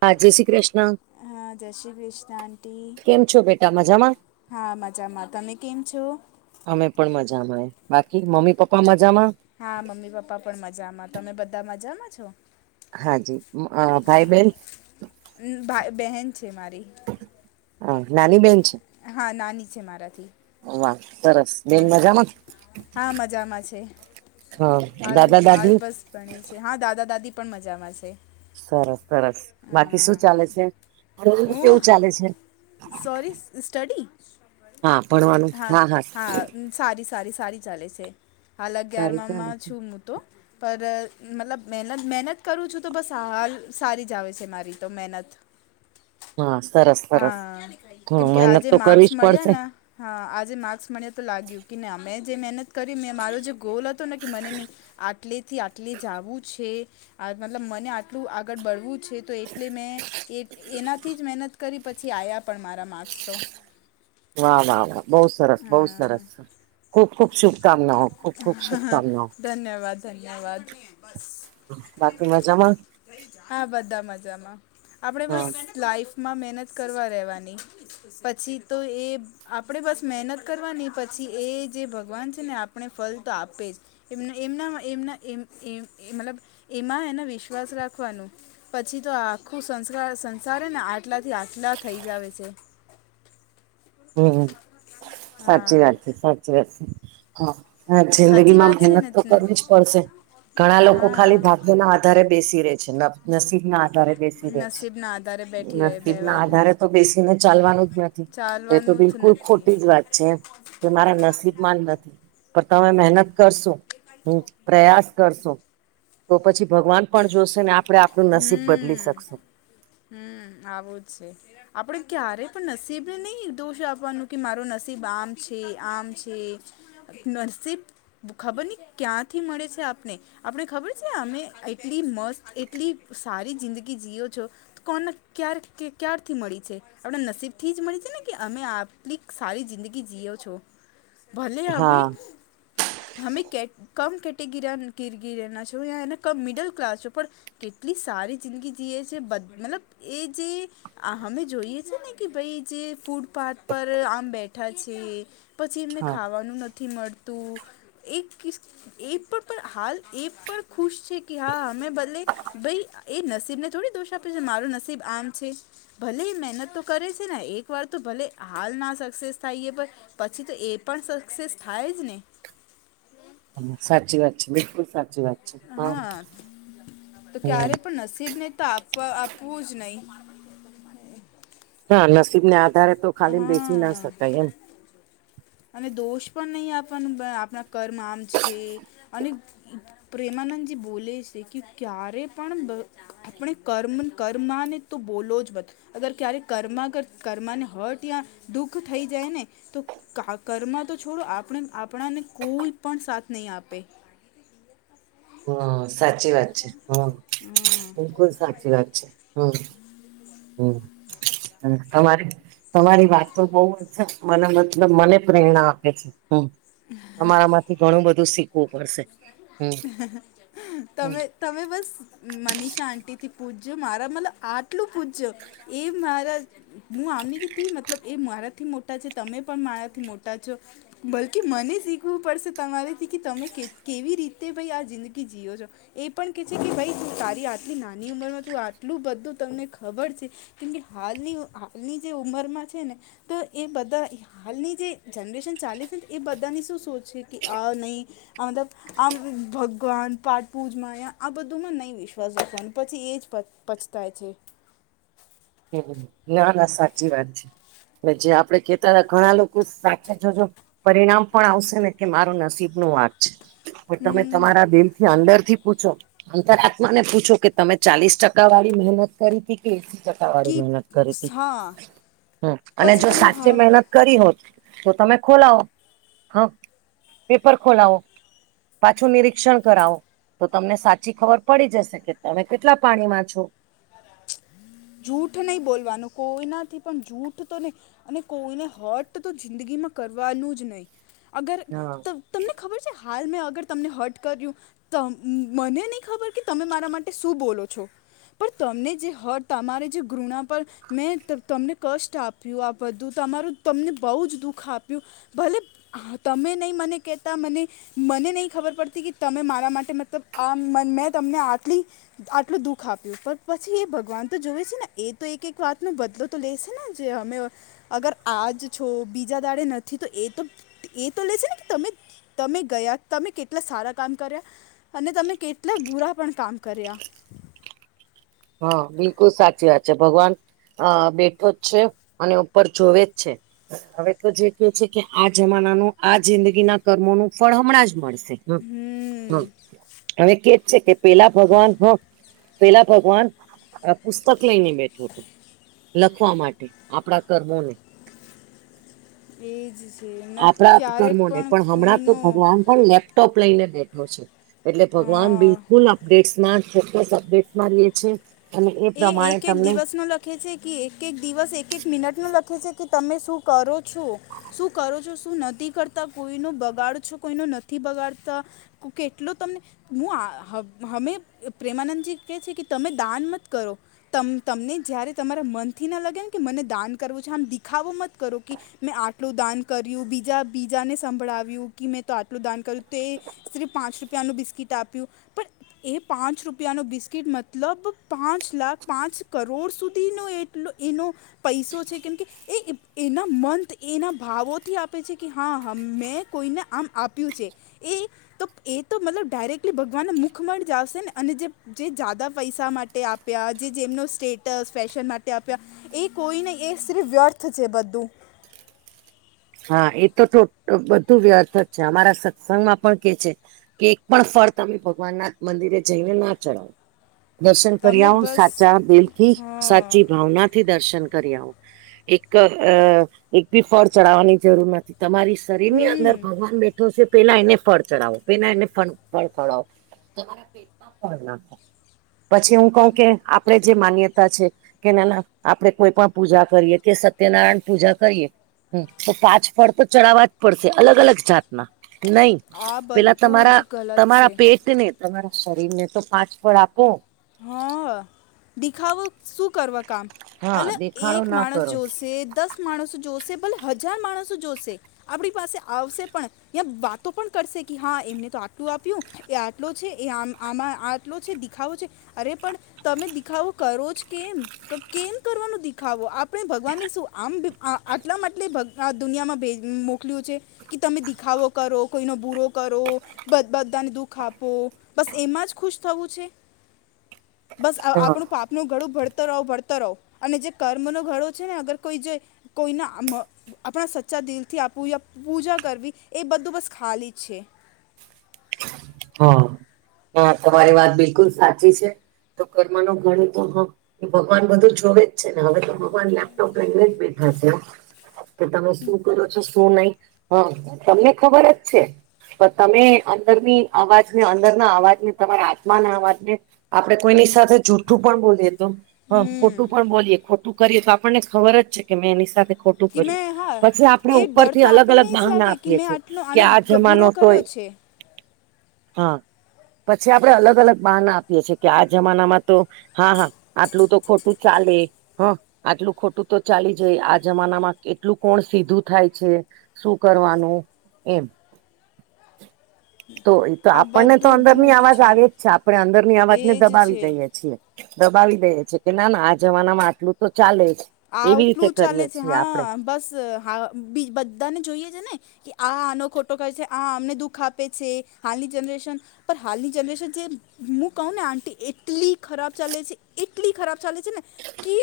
હા, જય શ્રી કૃષ્ણ. હા જય શ્રી કૃષ્ણ આંટી કેમ છો બેટા? મજામાં હા મજામાં. તમે કેમ છો? અમે પણ મજામાં. બાકી મમ્મી પપ્પા મજામાં? હા મમ્મી પપ્પા પણ મજામાં. તમે બધા મજામાં છો? હાજી મ અહ ભાઈબેન હમ્મ ભાઈ બહેન છે મારી. હ નાની બેન છે? હા નાની છે મારાથી. વા સરસ બેન હા મજામાં? હા મજામાં છે હા હાલ દાદા હાલ દાદી. બસ ભણે છે હા દાદા દાદી પણ મજામાં છે. સરસ સરસ બાકી શું અમ, ચાલે છે? કેવું કેવું હું ચાલે છે? Sorry study? હા ભણવાનું હા હા. હમ્મ સારી સારી સારી ચાલે છે. હાલ સારી અગિયારમાં ચાલે માં છે છું હું તો. પર અહ મતલબ મહેનત મહેનત કરું છું તો બસ હાલ સારી જ આવે છે મારી તો મહેનત. હા સરસ. સરસ હા હા કેમકે મહેનત આજે તો કરવી માર્ક્સ જ મળ્યા પડશે ના હા આજે માર્ક્સ મળ્યા તો લાગ્યું કે ના મેં જે મહેનત કરી મેં મારો જે ગોલ હતો ને કે મને નહીં આ ટલેથી આટલી જવું છે આ મતલબ મને આટલું આગળ બળવું છે તો એટલે મેં એ એનાથી જ મહેનત કરી પછી આયા પણ મારા માર્ક્સ તો. વાહ વાહ વાહ બહુ સરસ બહુ હા સરસ ખુબ ખુબ શુભકામનાઓ ખુબ ખુબ શુભકામનાઓ. ધન્યવાદ ધન્યવાદ. બાકી મજામાં? હા બધા મજામાં આપણડે હા બસ લાઈફમાં મહેનત કરવા રહેેવાની. પછી તો એ આપડે બસ મેહેનત કરવાની પછી એ જે ભગવાન છે ને આપડે ફલ તો આપે જ. એમ એમના એમના એમ એમ એ મતલબ એમાં એને વિશ્વાસ રાખ લખવાનું પછી તો આખું સંસકાર સંસાર ને આટલાથી આટલા થઈ જ આવે છે. હમ્મ હમ્મ સાચી હા વાત છે સાચી વાત છે. હા હ જિંદગી સાચી માં વાત છે મહેનત ને તો કરવી જ પડશે. ઘણા લોકો ખાલી હા ભાગ્ય ના આધારે બેસી રે છે નબ નસીબ ના આધારે બેસી તેવો છે. નસીબના આધારે બેઠી રહે નસીબ ના બેવા આધારે તો બેસીને ચાલવાનું જ નથી. એ તો ચાલવાનું જ બિલકુલ નથી ખોટી જ વાત છે એમ કે મારા નસીબમાં જ નથી પણ તમે મહેનત કરશું હમ્મ પ્રયાસ કરશું તો પછી ભગવાન પણ જોશે ને આપડે આપડું નસીબ બદલી શકશું. હમ્મ આવું જ છે. આપણે ક્યારે પણ નસીબને નહીં દોષ આપવાનું કે મારો નસીબ આમ છે, આમ છે, નરસીબ ખબર નહી ક્યાંથી મળે છે, આપને આપડ ખબર છે એ એટલી મસ્ત એટલી સારી જિંદગી જીયો છો કોન ક્યારે ક્યારથી મળી આપણા નસીબથી જ મળી છે ને કે અમે આલી સારી જિંદગી જીઓ છો. ભલે હા અભી. હમે કેટ કમ કેટેગરી કીરગીરના છો મિડલ ક્લાસ છો પણ કેટલી સારી જિંદગી જીએ છે બધ મતલબ એ જે આ હમે જોઈએ છે ને કે ભાઈ જે ફૂટપાથ પર આમ બેઠા છે, પછી એમને હા ખાવાનું નથી, થી મળતું એ કી એ તો પણ હાલ એ પણ ખુશ છે. હા મે ભલે ભાઈ એ નસીબ ને થોડી દોષ આપે છે, મારું નસીબ આમ છે, ભલે એ મહેનત તો કરે છે, એક વાર ભલે હાલ ના સક્સેસ થાય પણ પછી તો એ પણ સક્સેસ થાય જ ને સાચી વાત છે બિલકુલ સાચી વાત છે. હા તો હમ ક્યારે પણ નસીબ ને તો આપ આપવું જ નહી. હા નસીબને આધારે તો ખાલી બેસી હા ના શકાય એમ. અને દોષ પણ નહીં આપવાનું ભાઈ આપણા કર્મ આમ છે અને પ્રેમાનંદજી બોલે છે કે ક્યારે પણ આપણે કર્મ કર્માને તો બોલો જ બત અગર ક્યારે કર્મા કર્માને હત યાર દુઃખ થઈ જાય ને કા કર્મા તો છોડો આપણે આપણાને કોઈ પણ સાથ નહી આપે. [inaudible] હા સાચી વાત છે હમ હમ બિલકુલ સાચી વાત છે હમ. હમ હમ્મ તમારે તમારી વાત તો બહું છે મને મન મતલબ મને પ્રેરણા આપે. હમ તમારા માંથી ઘણું બધું શીખવું પડશે. હમ હમ તમે તમે બસ મનીષા આંટીથી પૂજજો મારા મતલબ આટલું પૂછજો એ મારા હું આમ ની કીટી મતલબ એ મારાથી મોટા છે તમે પણ મારાથી મોટા છો બલકી મને શીખવું પડશે તમારેથી કે તમેં કેવી રીતે ભાઈ આ જિંદગી જીઓ છો. એ પણ કે છે કે ભાઈ તું તારી આટલી નાની ઉંમરમાં તું આટલું બધું તમને ખબર છે, કેમકે હાલની હાલની જે ઉંમરમાં છે ને તો એ બધા હાલની જે જનરેશન ચાલે છે ને એ બધાની શું સોચ છે કે આ નહીં આ મતલબ આમ ભગવાન પાઠપૂજમાં આ બધુંમાં નહીં વિશ્વાસ રાખવાનું પછી એ જ પ પછતાય છે. હમ્મ હમ ના ના સાચી વાત છે. ને જે આપડે કેતા ને ઘણા લોકો સાથે જોજો પરિણામ પણ આવશે ને કે મારો નસીબનો વાંક છે, પણ તમે હમ તમારા બિ થી અંદર થી પૂછો, અંતર આત્માને પૂછો કે તમે ચાલીસ ટકા વાળી મહેનત કરી કે, ટકાવારી કે મહેનત કરી તી હા હમ અને પછી જો તમે સાચે હ મહેનત કરી હોત તો તમે ખોલાવો હા પેપર ખોલાવો. પાછુ નિરીક્ષણ કરાવો. તો તમને સાચી ખબર પડી જશે કે તમે કેટલા પાણીમાં છો. જૂઠ નહી બોલવાનું કોઈના થી પણ જૂઠ તો નહીં અને કોઈને હર્ટ તો જિંદગીમાં કરવાનું જ નહી અગર હા ત તમને ખબર છે હાલ મેં અગર તમને હટ કર્યું. તો મને નહીં ખબર કે તમે મારા માટે શું બોલો છો. પણ તમને જે હર્ટ તમારે જે ઘૃણા પર મેં ત તમને કષ્ટ આપ્યું આ બધું તમારું તમને બહુ જ દુઃખ આપ્યું. ભલે તમે નહી મને કેતા મને મને નહી ખબર પડતી કે તમે મારા માટે મતલબ આ મેં તમને આટલી આટલું દુઃખ આપ ઉપર પછી એ ભગવાન તો જોવે છે ને એ તો એક એક વાત ન બદલો તો લે છે ને જે અમે અ અગર આજ છો બીજા દાડે નથી તો એ તો એ તો લે છે ને તમે તમે ગયા તમે કેટલા સારા કામ કર્યા અને તમે કેટલા બુરા પણ કામ કર્યા. હા બિલકુલ સાચી વાત છે ભગવાન હા બેઠો જ છે અને ઉપર જોવે જ છે. હવે તો જે કે છે કે આ જમાનાનું આ જિંદગીના કર્મો નું ફળ હમણાં જ મળશે. હમ હ હવે કેજ છે કે પેલા ભગવાન હ પેલા ભગવાન. આ પુસ્તક લઈને બેઠો લખવા માટે આપણા કર્મોનું એ જ છે ન આપણા ક્યારે કર્મોને પણ હમણાં તો કોઈનો ભગવાન. પણ લેપટોપ લઈને બેઠો છે એટલે ભગવાન હા બિલકુલ અપડેટશમાં ફોકસ અપડેટસ મારીએ છે. અને એ પ્રમાણે એક એક તમને દિવસનો લખે છે કે એક એક દિવસ એક એક મિનટ નું લખે છે કે તમે શું કરો છો શું કરો છો શું નથી કરતા કોઈનો બગાડ છો કોઈનો નથી બગાડતા. કેટલુ તમને હું આ હ હમે પ્રેમાનંદજી કે છે કે તમે દાન માં કરો ત તમને જયારે તમારા મનથી ના લગે ને કે મને દાન કરવું છે આમ દીખાવો મત કરો કી મેં આટલું દાન કર્યું બીજા બીજાને સંભળાવ્યું કી મેં તો આટલું દાન કર્યું તો સ્ત્રી પાંચ રૂપિયાનું બિસ્કીટ આપ્યું પણ એ પાંચ રૂપિયાનુ બિસ્કિટ મતલબ પાંચ લાખ પાંચ કરોડ સુધીનો એટલો એનો પૈસો છે કેમકે એ એના મંત એના ભાવોથી આપે છે કે હા મે કોઈને આમ આપ્યું છે. એ તો એ તો મતલબ ડાયરેક્ટલી ભગવાનના મુખમાં જ આવશે ને અને જે જે જાદા પૈસા માટે આપ્યા જે જેમનો સ્ટેટસ ફેશન માટે આપ્યા. એ કોઈ નહી એ સિર્ફ વ્યર્થ છે બધું હા એ તો બધું વ્યર્થ જ છે અમારા સત્સંગ માં પણ કે છે. કે એક પણ ફળ તમે ભગવાન ના મંદિરે જઈને ના ચડાવો. દર્શન કરી તમે આવો બસ સાચા દિલ થી હા સાચી ભાવના થી દર્શન કરી આવો એક એક બી ફળ ચડાવવાની જરૂર નથી. તમારી શરીર ની અંદર ભગવાન બેઠો છે. પેલા એને ફળ ચડાવો પેલા એને ફળ ફડાવો. પછી હુ કવ પર કે આપડે જે માન્યતા છે. કે નાના આપડે કોઈ પણ પૂજા કરીએ કે સત્યનારાયણ પૂજા કરીએ. હમ તો પાંચ ફળ તો ચડાવવા જ પડશે અલગ અલગ જાતના નહી. આ પેલા બધું તમારા જ ગલત છે તમારા પેટને તમારા શરીર ને તો પાંચફળ આપો. હ દિખાવ શું કરવા કામ હા અલ દેખાડો એક ના માણસ કરો જોશે દસ માણસો જોશે ભલે હજાર માણસો જોશે. આપડી પાસે આવશે પણ યા વાતો પણ કરશે કે હા એમને તો આટલું આપ્યું. એ આટલો છે એ આમ આમાં આટલો છે દેખાવો છે. અરે પણ તમે દિખાવો કરો જ કેમ કેમ કરવાનું દેખાવો આપ પણે ભગવાનને શું આમ આટલામાં આટલે દુનિયામાં ભેરવીને મોકલ્યું છે. કે તમે દેખાવો કરો કોઈનો બુરો કરો બદ બધાને દુઃખ આપો બસ એમાં જ ખુશ થવું છે બસ હા આપણું પાપ નું ઘડું ભડત રહો ભડત રહો અને જે કર્મનો ઘડો છે ને અગર કોઈ જો કોઈના મ આપણા સચ્ચા દિલથી આપું પૂજા કરવી એ બધું બસ્સ ખાલી છે હા તમારી વાત બિલકુલ સાચી છે તો કર્મનું ઘડું તો હા એ ભગવાન બધું જોવે છે ને હવે તો ભગવાન લેપટોપ લઈને જ બેઠા છે તમે શું કરો છો શું નહી હા તમને ખબર જ છે પણ તમે અંદરની અવાજને અંદરના અવાજને તમારા આત્માના અવાજને આપડે કોઈની સ જૂઠું પણ બોલીએ તો હ ખોટું પણ બોલીએ ખોટું કરીએ તો આપણને ખબર છે કે મેં એની સાથે ખો ટુ કે કર્યું મેં હા પછી આપણે એ ડર ઉપરથી તો અલગ અલગ આપણને જ બહના લાગે કે આપીએ મેં છેએ આટલો કે આનો આ ગ- બુરો જમાનો કર્યો તોય છે હા પછી આપણે અલગ અલગ બહના આપીએ છેએ કે આ જમાનામાં તો હા હા આટલું તો ખોટું ચાલે હા આટલું ખોટું તો ચાલી જાય આ જમાનામાં કેટલું કોણ સીધું થાય છે શું કરવાનું એમ તો એ તો આ આપણને તો બધું અંદરની જૂઠ અવાજ આવે જ છે આપણે અંદરની એ અવાજને જ દબાવી છે દઈએ છીએ દબાવી દે છે કે ના ના આ જમાનામાં આટલું તો ચાલે જ એવી રીતે આટલું ચાલે કરીએ છે છીએ આપણે હા બસ હા બધાને જોઈએ છે ને કે આ આનો ખોટો કરે છે આ આમને દુઃખ આપે છે હાલની જનરેશન પણ હાલની જનરેશન જે હું કહું ને આંટી એટલી ખરાબ ચાલે છે એટલી ખરાબ ચાલે છે ને કે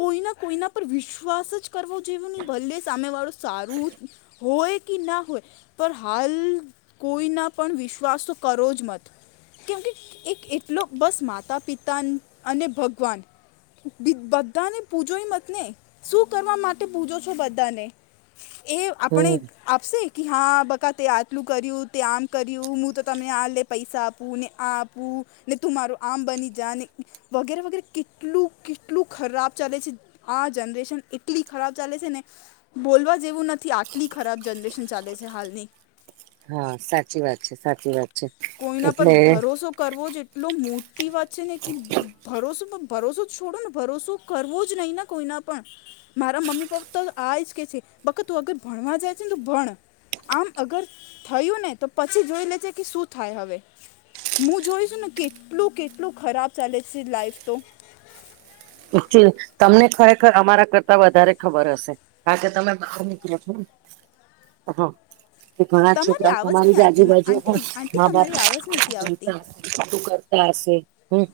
કોઈ ના કોઈના પર વિશ્વાસ જ કરવો જેવું નહી ભલે સામે વાળું સારું હોય કે ના હોય પણ હાલ કોઈના પણ વિશ્વાસ તો કરો જ મત કેમકે એક એટલો બસ માતા પિતા અને ભગવાન બી બધાને પૂજોય મત ને શું કરવા માટે પૂજો છો બધાને એ આપણે હમ આપશે કે હા બકા તે આટલું કર્યું તે આમ કર્યું હું તો તમને આ લે પૈસા આપું ને આ વું ને તું મારું આમ બની જા ને વગેરે વગેરે કેટલું કેટલું ખરાબ ચાલે છે આ જનરેશન એટલી ખરાબ ચાલે છે ને બોલવા જેવું નથી આટલી ખરાબ જનરેશન ચાલે છે હાલની હા સાચી વાત છે સાચી વાત છે કોઈના પર એટલે ભરોસો કરવો જ એટલો મોટી વાત છે ને કે ભરોસો ભરોસો છોડો ને ભરોસો કરવો જ નહી ને કોઈના પણ મારા મમ્મી પપ્પા તો આજ કે છે બકા તું અગર ભણવા જાય છે ને તું ભણ આમ અગર થયું ને તો પછી જોઈ લેજે કે શું થાય હવે હું જોઈશુંને કેટલું કેટલું ખરાબ ચાલે લાઈફ તો એચ્યુલ તમને ખરેખર અમારા કરતા વધારે ખબર હશે. હા તો તમે [unintelligible] હા કે ઘણા છોકરાઓ આવાજ તમારી નહીં જ આજુ આવતી મા- બાજુ હો આંટી [unintelligible] આંટી મા બાપ તમારી આવાજ નથી આવતી [inaudible] ખોટું કરતા હશે હમ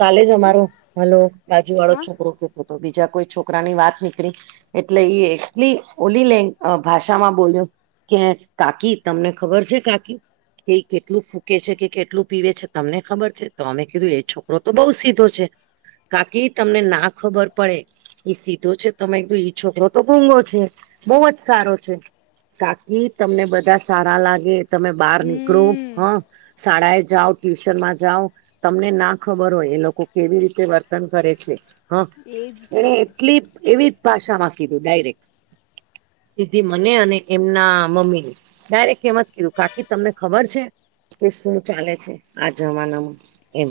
કાલે જ શું અમારો હલો બાજુ વાળો હા છોકરો કેતો હતો બીજા કોઈ છોકરાની વાત નીકળી એટલે એ એટલી ઓલી લ [unintelligible] ભાષામાં બોલ્યો. કે કાકી તમને ખબર છે કાકી કે કેટલું ફૂકે છે કે કેટલું પીવે છે? તમને ખબર છે તો અમે કીધું એ છોકરો તો બહુ સીધો છે. કાકી તમને ના ખબર પડે? એ સીધો છે, તમે એક છોકરો તો ગૂંગો છે બહુ જ સારો છે. કાકી તમને બધા સારા લાગે તમે બાર નીકળો. હ હમ શાળાએ જાઓ ટ્યુશનમાં જાઓ તમને ના ખબર હોય એ લોકો કેવી રીતે વર્તન કરે છે, એ જ હ છે એણે એટલી એવી ભાષા માં કીધું ડાયરેક્ટ સીધી મને અને એમના મમ્મીને ડાયરેક્ટ એમ જ કીધું કાકી તમને ખબર છે? કે શું ચાલે છે. આ જમાનામાં એમ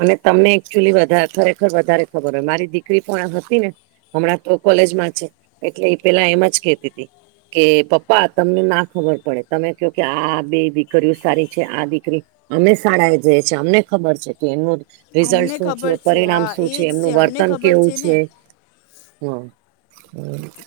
અને તમને એકચુલી વધારે ખરેખર વધારે ખબર હોય મારી દીકરી પણ આ હતી ને હમણાં તો કોલેજમાં છે એટલે એ પેલા એમ જ કેતી તી. કે પપ્પા તમને ના ખબર પડે તમે કયો કે આ બે દીકરીઓ સારી છે આ દીકરી અમે શાળાએ જઈએ છીએ અમને ખબર છે. કે એમનું રિઝલ્ટ અમને શું છે, ખબર પરિણામ હા શું એ છે, જ એમનું અમને વર્તન ખબર કેવું ને છે હ હમ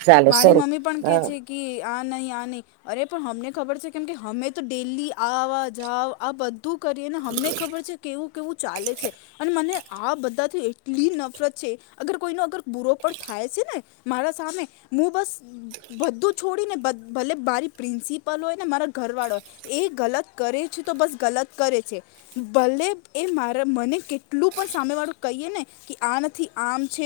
ચાલો મારી શરૂ મમ્મી પણ હ કે છે કે આ નહી આ નહી. અરે પણ હમને ખબર છે કેમ કે હમે તો ડેયલી આવા જાવ આ બધ ધુ કરીએ અને હમને ખબર છે, કેવું કેવું ચાલે છે. અને મને આ બધાથી એટલી નફરત છે, અગર કોઈ નો અગર બુરો પણ થાય સે ને મારા સામે મુું બસ બધું છોડીને ભલે મારી પ્રિન્સિપલ હોય ને મારા ઘરવાળા હોય. એ ગલત કરે છે તો બસ ગલત કરે છે. ભલે એ મારા મને કેટલું પણ સામે વાળું કહીએ ને કે આ નથી આમ છે.